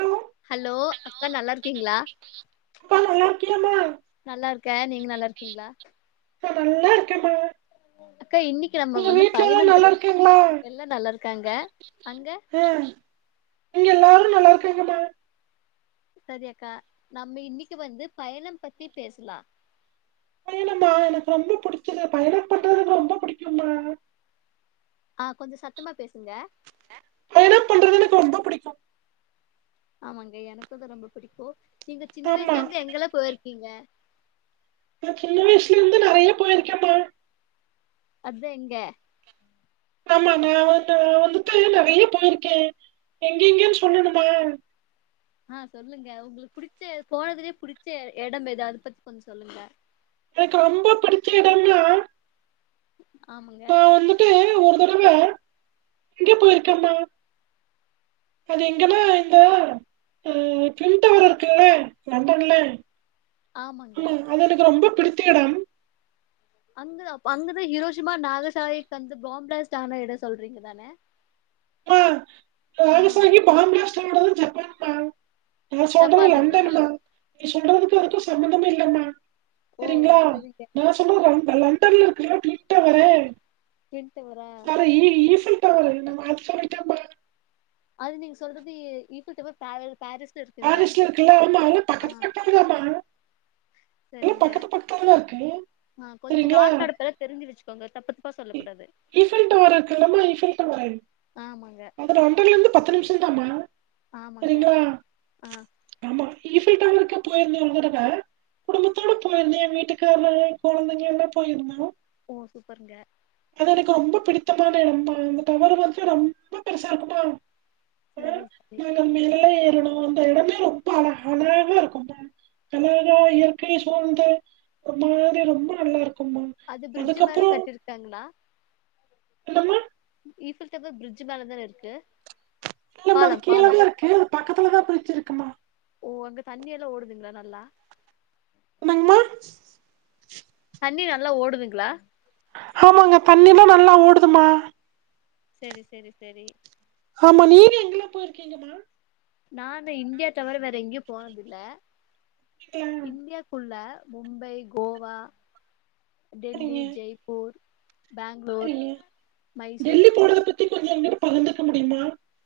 Hello hello அக்கா நல்லா இருக்கீங்களா அப்பா நல்லா இருக்கியாம்மா நல்லார்க்கே நீங்க நல்லா இருக்கீங்களா நா நல்லா இருக்கேம்மா அக்கா இன்னிக்கு நம்ம உங்க வந்து வீட்ல எல்லா பயணம் நல்லா பத்தி இருக்காங்களா எல்லா நல்லா இருக்காங்க அங்க ஆ இங்க எல்லாரு நல்லா இருக்காங்கமா சரி அக்கா நம்ம இன்னிக்கு வந்து பயணம் பத்தி பேசலா ஏனம்மா எனக் ரொம்ப புடிச்சிது பயணம் பண்றதுக்கு ரொம்ப புடிக்கும்மா ஆ கொஞ்சோ சத்தமா பேசுங்க பயணம் பண்றது எனக் ரொம்ப புடிக்கு ஆமாங்க எனக்கு தா ரொம்ப புடிக்கோ நீங்க சின்ன ஆமா வயசுல இருந்து எங்கெல்லா போயிருக்கீங்க நா சின்ன வய்சுல இருந்து நெறைய போயிருக்கேம்மா அதா எங்க ஆமா நா வ ந வந்துட்டு நெறைய போயிருக்கே எங்கங்கேனு சொல்லணுமா ஹ சொல்லுங்க உங்ளுக்கு புடிச்ச போனதுலே புடிச்ச இடம் எது அது பத்தி கொஞ்சோ சொல்லுங்க எனக் ரெம்ப புடிச்ச இடம் நா ஆமாங்க நா வந்து இங்க போயிருக்கம்மா அது எங்கன்னா இந்த அ கின்டவர் இருக்குல லண்டன்ல ஆமங்க ஆமா அது எனக்கு ரொம்ப பிடித்த எடம் அங்கதா அங்கதா ஹிரோஷிமா நாகசாய்க்கு வந்து பாம்ப்ளாஸ்ட் ஆனா எடம் சொல்றீங்க தான அ நாகசாகிப் பாம்பிளாஸ்ட்டு ஆன எடோ ஜப்பான் தான நா சொல்றது ஜப்பானுங்களா லண்டன்னுமா நீ சொல்றதுக்கோ அதுக்கு சம்பந்தமே இல்லம்மா ஓ சரிங்ளா சரிங்க நா சொல்றது லன் லண்டன்ல இருக்குற கின்டவர டின் டவரா சரி இரு இருஃபீல்டவரு நம்ம [unintelligible] அது நீங்க சொல்றது ஈஃபீல் டவர் பாரி பாரிஸ் பாரிஸ்ல இருக்குல்ல ஆமாங்க பக்கத்து பக்கத்து தான்மா அதுவு சரிங்க எனக்கு ஆ கொஞ்சம் நாட் நடப்பெல்லா தெரிஞ்சு வச்சுக்கோங்க தப்பு தப்பா சொல்ல கூடாது ஈஃபல் டவர் இருக்குல்லம்மா ஈஃபீல் டவர் ஆமங்க லண்டன்லேருந்து பத்து நிம்ஷோ தான்ம்மா ஆமங்க ஆ ஆமா ஈஃபீல் டவருக்கு போயிருந்த ஒரு தடவ குடும்பத்தோடு போய்ர்ந்த என் வீட்டுக்காருலா கொழந்தைங்கள்லா போய்ந்த ஓ சூப்பருங்க அது எனக்கு ரொம்ப பிடித்தமான எடமா அந்த டவர் வந்துட்டு ரொம்ப பெருசா இருக்குமா அ சரி சரி நாங்க மேல ஏறணும் அந்த எடமே ரொம்ப அழ அழகா இருக்குமா அழகா இயற்கை சூழ்ந்த ஒரு மாதிரி ரொம்ப நல்லா இருக்குமா அது பிரிட்ஜ்ஜி மேல கட்டிருக்காங்ளா என்னம்மா ஈஃபீல் டவர் பிரிட்ஜ்ஜி மேல தான இருக்கு இல்லமா அது பாலம் கீழதா பாலம் இருக்கு அது பக்கத்துலதா பிரிட்ஜ் இருக்குமா ஓ அங்க தண்ணி எல்லா ஓடுதுங்ளா நல்லா என்னங்மா தண்ணி நல்லா ஓடுதுங்ளா ஆமாங்க தண்ணில்லா நல்லா ஓடுதுமா செரி செரி செரி ஆமா நீங்க எங்கெல்லா போயிருக்கீங்கம்மா நானு இந்தியா தவிர வேற எங்கயும் போனதில்ல நீங்களா இந்தியா க்குள்ள மும்பை கோவா டெல்லி ஜெய்ப்பூர் செரி பேங்களூர் மைசூர் டெல்லி போனத பத்தி கொஞ்சம் எங்கிட்ட பகிந்துக்க முடியுமா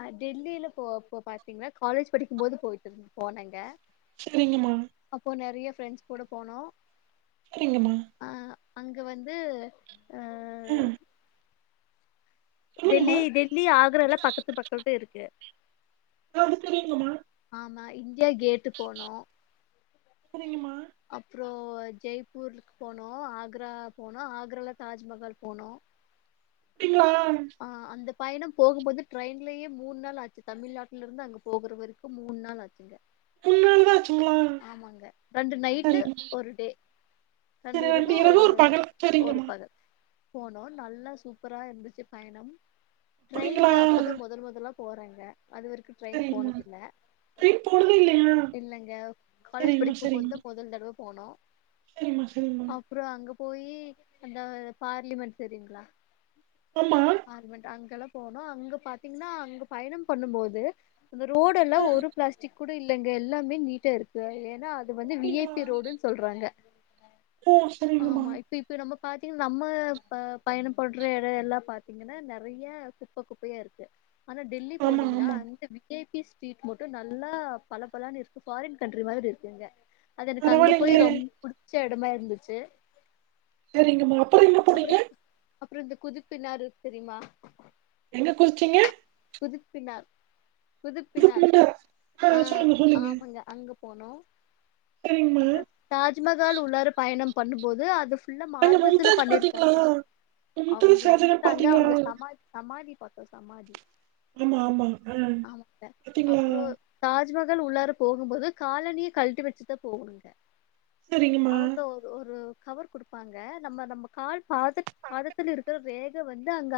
அ டெல்லில போ போய் பாத்தீங்ன்னா காலேஜ் படிக்கும்போது போயிட்டு இரு போனங்க செரிங்க மா அப்போ நெறைய ஃப்ரெண்ட்ஸ் கூட போனோம் சரிங்கம்மா அ அங்க வந்து ஆ ம் டெல்லி டெல்லி ஆக்ரா எல்லா பக்கத்து பக்கத்து தா இருக்கு அது தெரியுங்கம்மா ஆமா இந்தியா கேட்டு போனோ புரியலம்மா அப்றோம் ஜெய்ப்பூருக்கு போனோ ஆக்ரா போனோ ஆக்ரால தாஜ்மஹால் போனோ இங்லா அந்த பயணம் போம்போது ட்ரெயின்லேயே மூணு நாள் ஆச்சு தமிழ்நாட்ல இருந்து அங்க போகிறவரைக்கும் மூணு நாள் ஆச்சு இங்க உன்னால்தா ஆச்சுங்ளா ரெண்டு நைட்டு ஒரு டே சரி ரெண்டு ரெண்டிரவு இரவு ஒரு பகல் ஒரு சரிங்கம்மா பகல் போனோ நல்லா சூப்பரா இருந்துச்சு பயணம் அப்டிங்களா ட்ரெயின்ல அப்பதா மொதல் மொதலா போறேங்க அதுவரைக்கு ட்ரெயின் சரிங்கம்மா போனதில்ல ட்ரெயின் போனதே இல்லையா இல்லங்க காலேஜ் சரிங்கம்மா படிக் மொதல் தடவ போனோ உம்ம் அப்றோ அங்க போயி அந்த பார்லிமெண்ட் தெரியுங்ளா எம்மா பார்லிமண்ட் அங்கலா போனோ அங்க பாத்தீங்னா அங்க பயணோ பண்ணும் போது அந்த ரோடெல்லா ஆ ஒரு பிளாஸ்டிக் கூட இல்லங்க எல்லாமே நீட்டாருக்கு ஏன்னா அது வந்து வி ஐ அப்டிங்களா பி ரோடுன்னு சொல்றாங்க ஓ [unintelligible] சரிங்கம்மா ஆமா [unintelligible] இப்ப இப்ப நம்ம பாத்தீங் நம்ம பயணோ பண்ற எடோ எல்லா பா த்தீங்கன்னா நெறைய குப்பை குப்பையாருக்கு ஆனா டெல்லி ஆமா போனீங்ன்னா ஆமா அந்த வி ஐ பி ஸ்ரிட் மட்டு நல்லா பள பளன்னு இருக்கு ஃபாரின் கண்ட்ரி மாதிரி இருக்குங்க அது எனக்கு அங்க போய் பரவாயில்லைங்களே ரொம்ப புடிச்ச எடமா இருந்துச்சு சரிங்கம்மா அப்றோ எங்க போனீங்க அப்றோ இந்த குதிப்புனாரு தெரியுமா எங்க குளிச்சீங்க குதுப்பினார் குதுப்பினார் புதுக்கோட்டை ஆ சொல்லுங்க சொல்லுங்க ஆமாங்க அங்க போனோ சரிங்கம்மா அப்றோ தாஜ்மஹால் உள்ளாறு பயணோ பண்ணும்போது அது ஃபுள்ளா அங்க மார்பிள்ஸ்ல மும்தாஜ் பாத்தீங்களா பண்ணிருக்காங்க மும்தாஜ் அங்கருந்து ஷாஜகான் வந்து பாத்தீங்களா அவுங்க சமா சமாதி பாத்தோ சமாதி ஆமா ஆமா ஆ ஆமாங்க பாத்தீங்களா அப்றோ தாஜ்மஹால் உள்ளார போகும்போது காலனி கழட்டி வச்சுதா போகணுங்க சரிங்கம்மா அவுங்க ஒரு ஒரு கவர் குடுப்பாங்க நம்ம நம்ம கால் பாத பாதத்துல இருக்குற வேக வந்து அங்க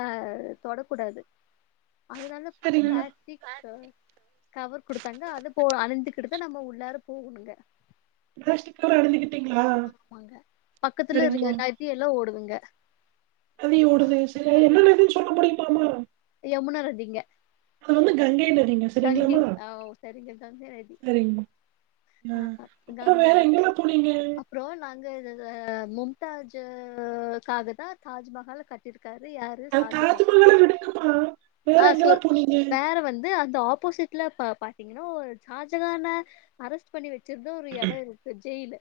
தொடக்கூடாது அதனால சரிங்கம்மா பிளாஸ்டிக் கவர் கவர் குடுத்தாங்க அது போ அணிந்துக்கிடுத்தா நம்ம உள்ளார போகணுங்க பெஸ்ட் கட [unintelligible] ஆமாங்க பக்கத்துல ஒரு சரிங்கம்மா நதியெல்லா ஓடுதுங்க நதி ஆ ஓடுது சரி நதி ஓடுது. என்னநதின்னு சொல்ல முடியுமாமா யமுனா நதிங்க கங்கை நதிங்க தங்கீர் அ ஓ சரிங்க கங்கை உம் அ ஆ அப்றோ வேற எங்கெல்லா போனீங்க அப்றோ நாங்க மும்தாஜுக்காக தா தாஜ்மஹால கட் டிருக்காரு யாரு சாஜகான் உம் ஆ சொல் வேற வந்து அந்த ஆப்போசிட்ல பா பாத்தீங்கன்னா ஜாஜகான அரெஸ்ட் பண்ணி வச்சிருந்த ஒரு எட இருக்கு ஜெயிலு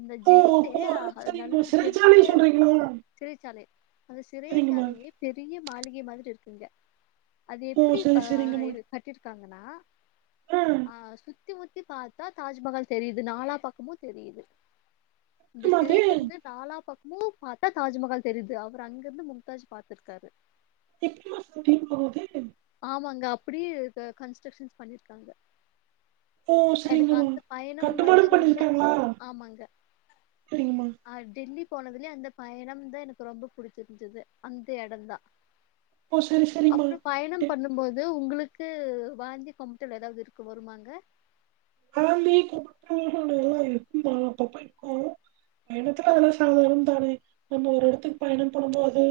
இந்த ஓ ஜெயிலு கோ- அது நல் சரிங்கம்மா சிறைச்சாலை பெரிய சொல்றீங்களா சிறைச்சாலை அந்த சரிங்கம்மா சிறைச்சாலையே பெரிய மாளிகை மாதிரி இருக்குங்க அது ஓ எப்படி சரி ப கட்டிருக்காங்கன்னா ம் ஆ சுத்தி முத்தி பாத்தா தாஜ்மஹால் தெரியுது நாலா பக்கமு தெரியுது இந்த எப்படிம்மா அது சிறை திறந்து தாலா பக்கமு பாத்தா தாஜ்மஹால் தெரியுது அவர் அங்கிருந்து முக்தாஜ் பாத்திருக்காரு [unintelligible] கூட்டிட்டு போகுது ஆமாங்க அப்படி க கன்ஸ்ட்ரக்ஷன்ஸ் பண்ணிருக்காங்க ஓ எனக்கு சரிங்கம்மா அந்த பயணம் வந்து கட்டுமானம் ரொம்ப பண்ணியிருக்காங்களா ஆமாங்க சரிங்கம்மா ஆ டெல்லி போனதுலே அந்த பயணம்தா எனக்கு ரொம்ப புடிச்சிருஞ்சுது அந்த எடோதா ஓ சரி சரிம்மா அப்பறோ பயணம் டே, பண்ணும் போது உங்களுக்கு வாந்தி கொம்ப்த்தல் ஏதாவது இருக்கு வருமாங்க வாந்தி கொமட்டகள் எல்லா இருக்கும்மா [unintelligible] இருக்கோ வேனத்து நல்ல சாதாரண தானி நம்ம ஒரு எடத்துக்கு பயணோ பண்ணும்போது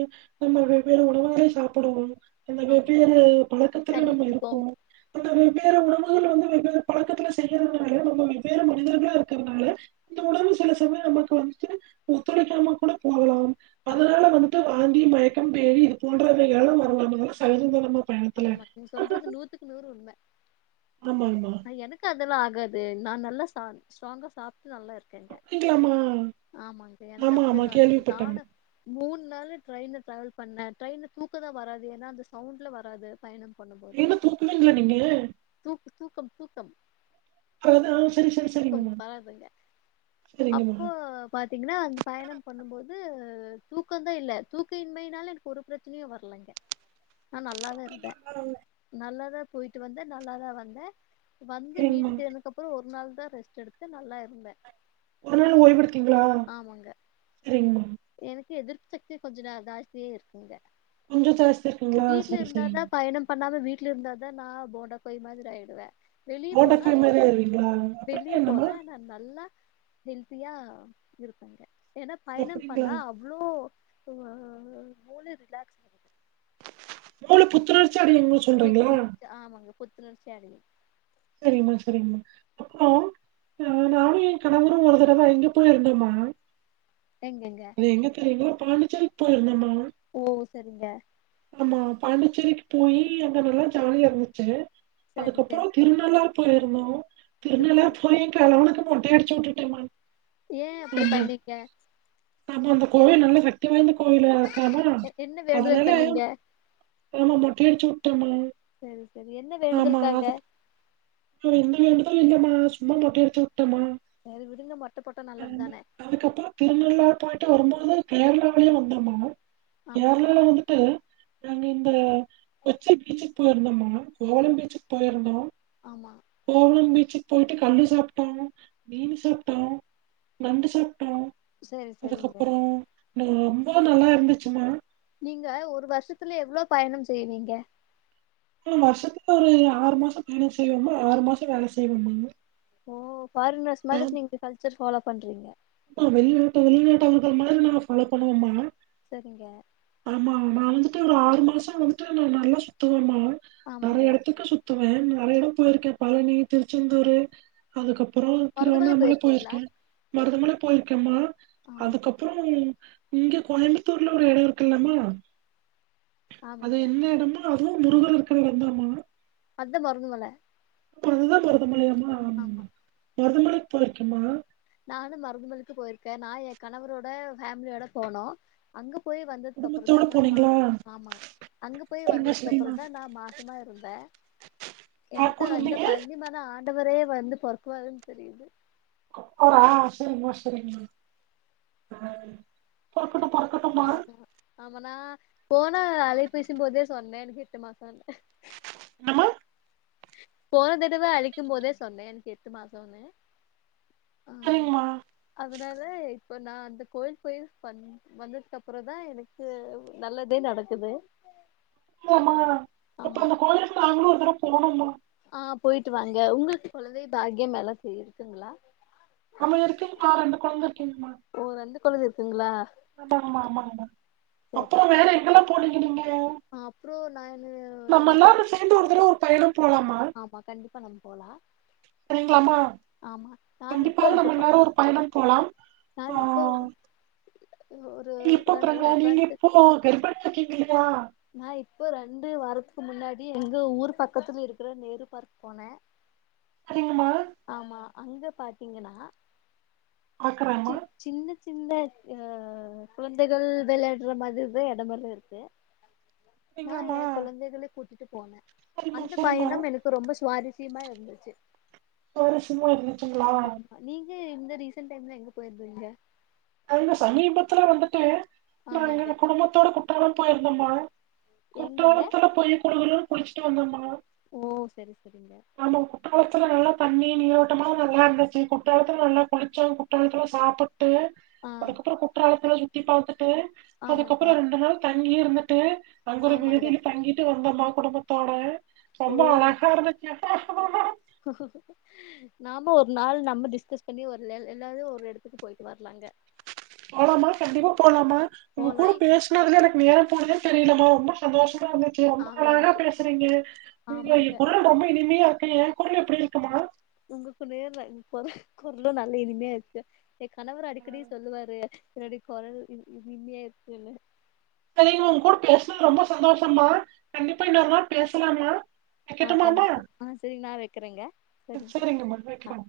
நம்ம வெவ்வேறு உணவுகள சாப்பிடுவோ இந்த ஆமா. வெவ்வேறு பழக்கத்துல தண்ணி நம்ம இருக்கோ குடிப்போம். அந்த வெவ்வேறு உணவுகள் வந்து வெவ்வேறு பழக்கத்துல செய்யறனால நம்ம வெவ்வேறு மனிதர்களா இருக்கிறதுனால இந்த உல சில சமயம் நமக்கு வந்துட்டு ஒத்துழைக்காம கூட போகலாம் ஆமா, அதனால வந்துட்டு வாந்தி மயக்க பேதி இது போன்றவைகள்ல்லா வரலாம் சகஜம் தானம்மா ஆமா நீங்க சொல்றது நூத்துக்கு நூறு உண்ம ஆமாங்மா எனக்கு அதெல்லா ஆகாது நான் நல்லா ஸ்ட்ராங்கா சாப் நல்லாருக்கேங்க அப்படிங்களாமா ஆமாங்க எனக்கு ஆமா ஆமா அப்படில்லாக்குறத நானு கேள்விப்பட்டேம்மா மூணு நாள் ட்ரெயின ட்ராவல் பண்ணே ட்ரெயின்ல தூக்க தா வராது ஏன்னா அந்த சவுண்ட்ல வராது பயணம் பண்ணும்போது என்ன தூக்குவீங்களா நீங்க தூக் தூக்கம் தூக்கம் அதான் சரி சரி தூக்கம் சரிங்கம்மா வராதுங்க சரிங்கம்மா அப்போ பாத்தீங்கன்னா அந்த பயணம் பண்ணும்போது தூக்கந்தா இல்ல தூக்க இன்மையினால எனக்கு ஒரு பிரச்சனையு வரலைங்க நா நல்லாதா இருந்தே ஆ நல்லாதா போயிட்டு வந்த நல்லாதா வந்தே வந்து சரிங்க மேம் வீட்டுக்கு சேந்ததுக்கு அப்பற ஒரு நாள் தான் ரெஸ்ட் எடுத்து நல்லாயிருந்தே ஒரு நாள் ஓய்வெடுத்தீங்ளா சரிங்மா எனக்கு எதிர்ப்பு சக்தி கொஞ்ச ந ஜாஸ்தியா இருக்குங்க கொஞ்ச ஜாஸ்தி இருக்குங்களா வீட்ல சரி இருந்தாதா சரிங்க பயணம் பண்ணாம வீட்ல இருந்தா தா நா போண்டா கோழி மாதிரி ஆயிடுவே வெளிய போனா ஓட்டக்காய் நா மாரி ஆயிருவீங்களா அப்படின்னா வெளிய என்னம்மா போனா நா நல்லா ஹெல்த்தியா இருப்பேங்க ஏன்னா பயணம் அப்படிங்களா பண்ணா அவ்ளோ ஆ மூளை ரிலாக்ஸ் ஆகுது மூள புத்துணர்ச்சி அடையும்னு சொ புத்து [inaudible] ஆமாங்க புத்துணர்ச்சி அடையு சரிங்மா சரிங்மா அப்பறோ நானு என் கணவரு ஒரு தடவ எங்க போய் இருந்தோம்மா எங்கங்க அது எங்க தெரியுங்களோ பாண்டிச்சேரிக்கு போயிருந்தேம்மா ஓ சரிங்க ஆமா பாண்டிச்சேரிக்கு போயி அங்க நல்லா ஜாலியா இருந்துச்சு சரிங்க அதுக்கபபறோ திருநள்ளார் போயிருந்தோ சூப்பர் திருநள்ளார்ப் போயி கெளவனுக்கு மொட்டையடிச்சு வுட்டுட்டேமான் ஏ அப்டி பண்ணிங்க பாமா அந்த கோயில் நல்ல சக்தி வாய்ந்த கோயில அக்காம எ- என்ன அதலால வேண்டுதல் பண்ணீங்க பாமா மொட்டையடிச்சி வுட்டேம்மா சரி சரி என்ன வேண்டுதல்காக அட எந்த வேண்டுதலு இல்லம்மா சும்மா மொட்டை எடுத்து வுட்டேம்மா சேரி விடுங்க மொட்ட போட்டா நல்லத்தானே அதுக்கப்ப திருநள்ளார் போயிட்டு வரும்பொழுது கேரளாவிலியு வந்தம்மா ஆமாங்க கேரளாவுல வந்துட் டு நாங்க இந்த கொச்சி பீச்சிக் போயிருந்தோம்மா கோவளம் பீச்சிக் போயிருந்தோ ஆமா கோவளம் பீச்சுக் போயிட்டு கல்லு சாப்டோ மீனு சாப்டோ நண்டு சாப்டோ சரி சரிங்க அதுக்கப்பறோ ந ரொம்ப நல்லா இருந்துச்சுமா நீங்க ஒரு வருஷத்துல எவ்ளோ பயணம் செய்வீங்க நம் வருஷத்துல ஒரு ஆறு மாசம் பயணோ செய்வம்மா ஆறு மாசோ வேல செய்வம்மா ஓ ஃபாரீனர்ஸ் மாதிரி நீங்க கல்ச்சர் ஃபாலோ பண்றீங்க மா வெளிநாட்டு வெளிநாட்டவர்கள் மாரி நா ஃபாலோ பண்ணுவோம்மா சரிங்க ஆமா நா வந்துட்டு ஒரு ஆறு மாசோ வந்துட்டு நா நல்லா சுத்துவேம்மா ஆமாங்க நெறைய எடத்துக்கு சுத் துவே நெறைய எடோம் போயிருக்கே பழனி திருச்செந்தூரு அதுக்கப்பறோ மருதமலை திருவண்ணாமல போயிருக்கீங்களா போயிருக்கே மருதமல போயிருக்கம்மா ஆமாங்க அதுக்கப்பறோ இங்க கோயம்புத்தூர்ல ஒரு எடோ இருக்குல்லமா அது ஆமாங்க எந்த எடம்மா அதுவும் முருகர் இருக்கிற எடந்தாம்மா அத்தா மருதமல புரறதுதாம் மருதமலையாமா ஆமா மருதமலைக் போயிருக்கேமா நானும் மருதமலைக்கு போயிருக்கே நா எ கணவரோட ஃபேமிலியோட போனோ அங்கப் போயி வந்ததுக்குப்பறந்தா குடும்பத்தோட நாமா போனீங்களா ஆமா அங்கப் போய் சரிங்க சரிங்க வந்ததுக்கப்றந்தா நா மாசமா இருந்தே யார் எனக்கு கூட அந்தப் இருந்தீங்க பழ்னி ம ன ஆண்டவரே வந்து பொறக்குவாருன் தெரியிது கர்த்தரா செரிமா செரிமா நானு பொறக்கட்டு பொறக்கட்டு ஆமா ஆமா நா போனா அலைப் பேசிம் போதே சொன்னே எனக்கு எட்டு மாசோன்னு என்னமா போன தடவெ அலிக்கும் போதே சொன்னே எனக்கு எட்டு மாசோன்னு ஆ சரிங்மா அதனால இப்ப நா அந்தக் கோயில் போயி பண் வந்ததுக்கப்றந்தா எனக்கு நல்லதே நடக்குது யம்மா இப்ப ஆமா அந்த கோயிலுக்கு நாங்ளு ஒரு தரவப் போணும்மா ஆ போயிட்டு வாங்க உங்ளுக்கு கொழந்தை பாக்யம் எலாசு இருக்குங்ளா ஆமா இருக்குங்மா ரெண்டு கொழந்த இருக்கீங்மா ஓ ரெண்டு கொழந்த இருக்குங்ளா அம்மா அம்மா அம்மா மா அப்பறோ வேற எங்கலாம் போனிங்க நீங்க அப்றோ நானு [unintelligible] சேந்து ஒரு தரவே ஒரு பயணம் போலாமா ஆமா கண்டிப்பா நம்ம போலாம் சரிங்களாமா நான் கண்டிப்பா இப்ப நம்ம இப்ப எல்லாரும் ஒரு பயணம் போலாம் நான் இப்போ ஒரு நீ இப்ப ரெண்டு போறீங்கா நீங்க ரெண்டு இப்போ கர்ப்பணி இருக்கீங்கல்ல நான் இப்போ ரெண்டு வாரத்துக்கு முன்னாடி எங்க ஊர் பக்கத்துல இருக்கற நேரு பார்க் போனே சரிங்கம்மா ஆமா அங்க பாத்தீங்கன்னா ஆக்கறமா சி சின்ன சின்ன ஆ குழந்தைகள் விளையாடுற மாரிதா இடமலாம் இருக்கு நான் சரிங்களாம்மா என் கொழந்தைகள கூட்டிட்டு போனேன் சரிம்மா அந்த சரிம்மா பயணம் எனக்கு ரொம்ப சுவாரஸ்ஸியமா இருந்துச்சு சுவாரசியமா இருந்துச்சுங்களா ஆமா நீங்க இந்த ரீசென்ட் டைம்ல எங்க போயிருந்தீங்க அவுங்க சமீபத்துல வந்துட்டு நா ஆமாங்க எங்க குடும்பத்தோட குற்றாலம் போயிருந்தம்மா எங்கங்க குற்றாலத்துல போய் குலுகுலு குளிச்சிட்டு வந்தம்மா ஓ சரி சரிங்க ஆமா குற்றாலத்துல நல்ல தண்ணி நீரோட்டமா நல்லா இருந்தந்துச்சு குற்றாலத்துல நல்லா குளிச்சம் குற்றாலத்துல சாப்ப ட்டு ஆ அதுக்கப்றம் குற்றாலத்துல சுத்தி பார்த்துட்டு ஆமாங்க அதுக்கப்றம் ரெண்டு நாள் தங்கி இருந்துட்டு அங்க ஒரு ஆமாங்க வீடுதில தங்கிட்டு வந்தோம்மா குடும்பத்தோட ஓ ரொம்ப நா- அழகா இருந்துச்சு நாம ஒரு நாள் நம்ம டிஸ்கஸ் பண்ணி ஒரு எல்ல ஒரு எடத்துக்கு போயிட்டு வரலாங்க போலாமா கண்டிப்பா போலாமா உங்க கூட போலாய் பேசி இருந்தா எனக்கு நேரம் போனது தெரிலமா ரொம்ப சந்தோஷமா இருந்தது ஆ ரொம்ப அழகா எனக்கு பேசுறீங்க உங்க ஆமாங்க குரல் ரொம்ப இனிமையா இருக்கு என் குரல் எப்டி இருக்குமா உங்களுக்குன்னே கொ கொரலும் நல்ல இனிமையா இருக்கு என் கணவர் அடிக்கடி சொல்லுவாரு [unintelligible] கொரல் இனிமையா இருத்துல்ல சரிங்கமா உங்க கூட பேசுனது ரொம்ப சந்தோஷமா கண்டிப்பா இன்னொருநாள் பேசலாமா ஆ வெக்கட்டுமா கண்டிப்பா ஆ சரி நான் வைக்கிறேங்க அ சரிங்க செரிங்கம்மா ஆ வெக்கற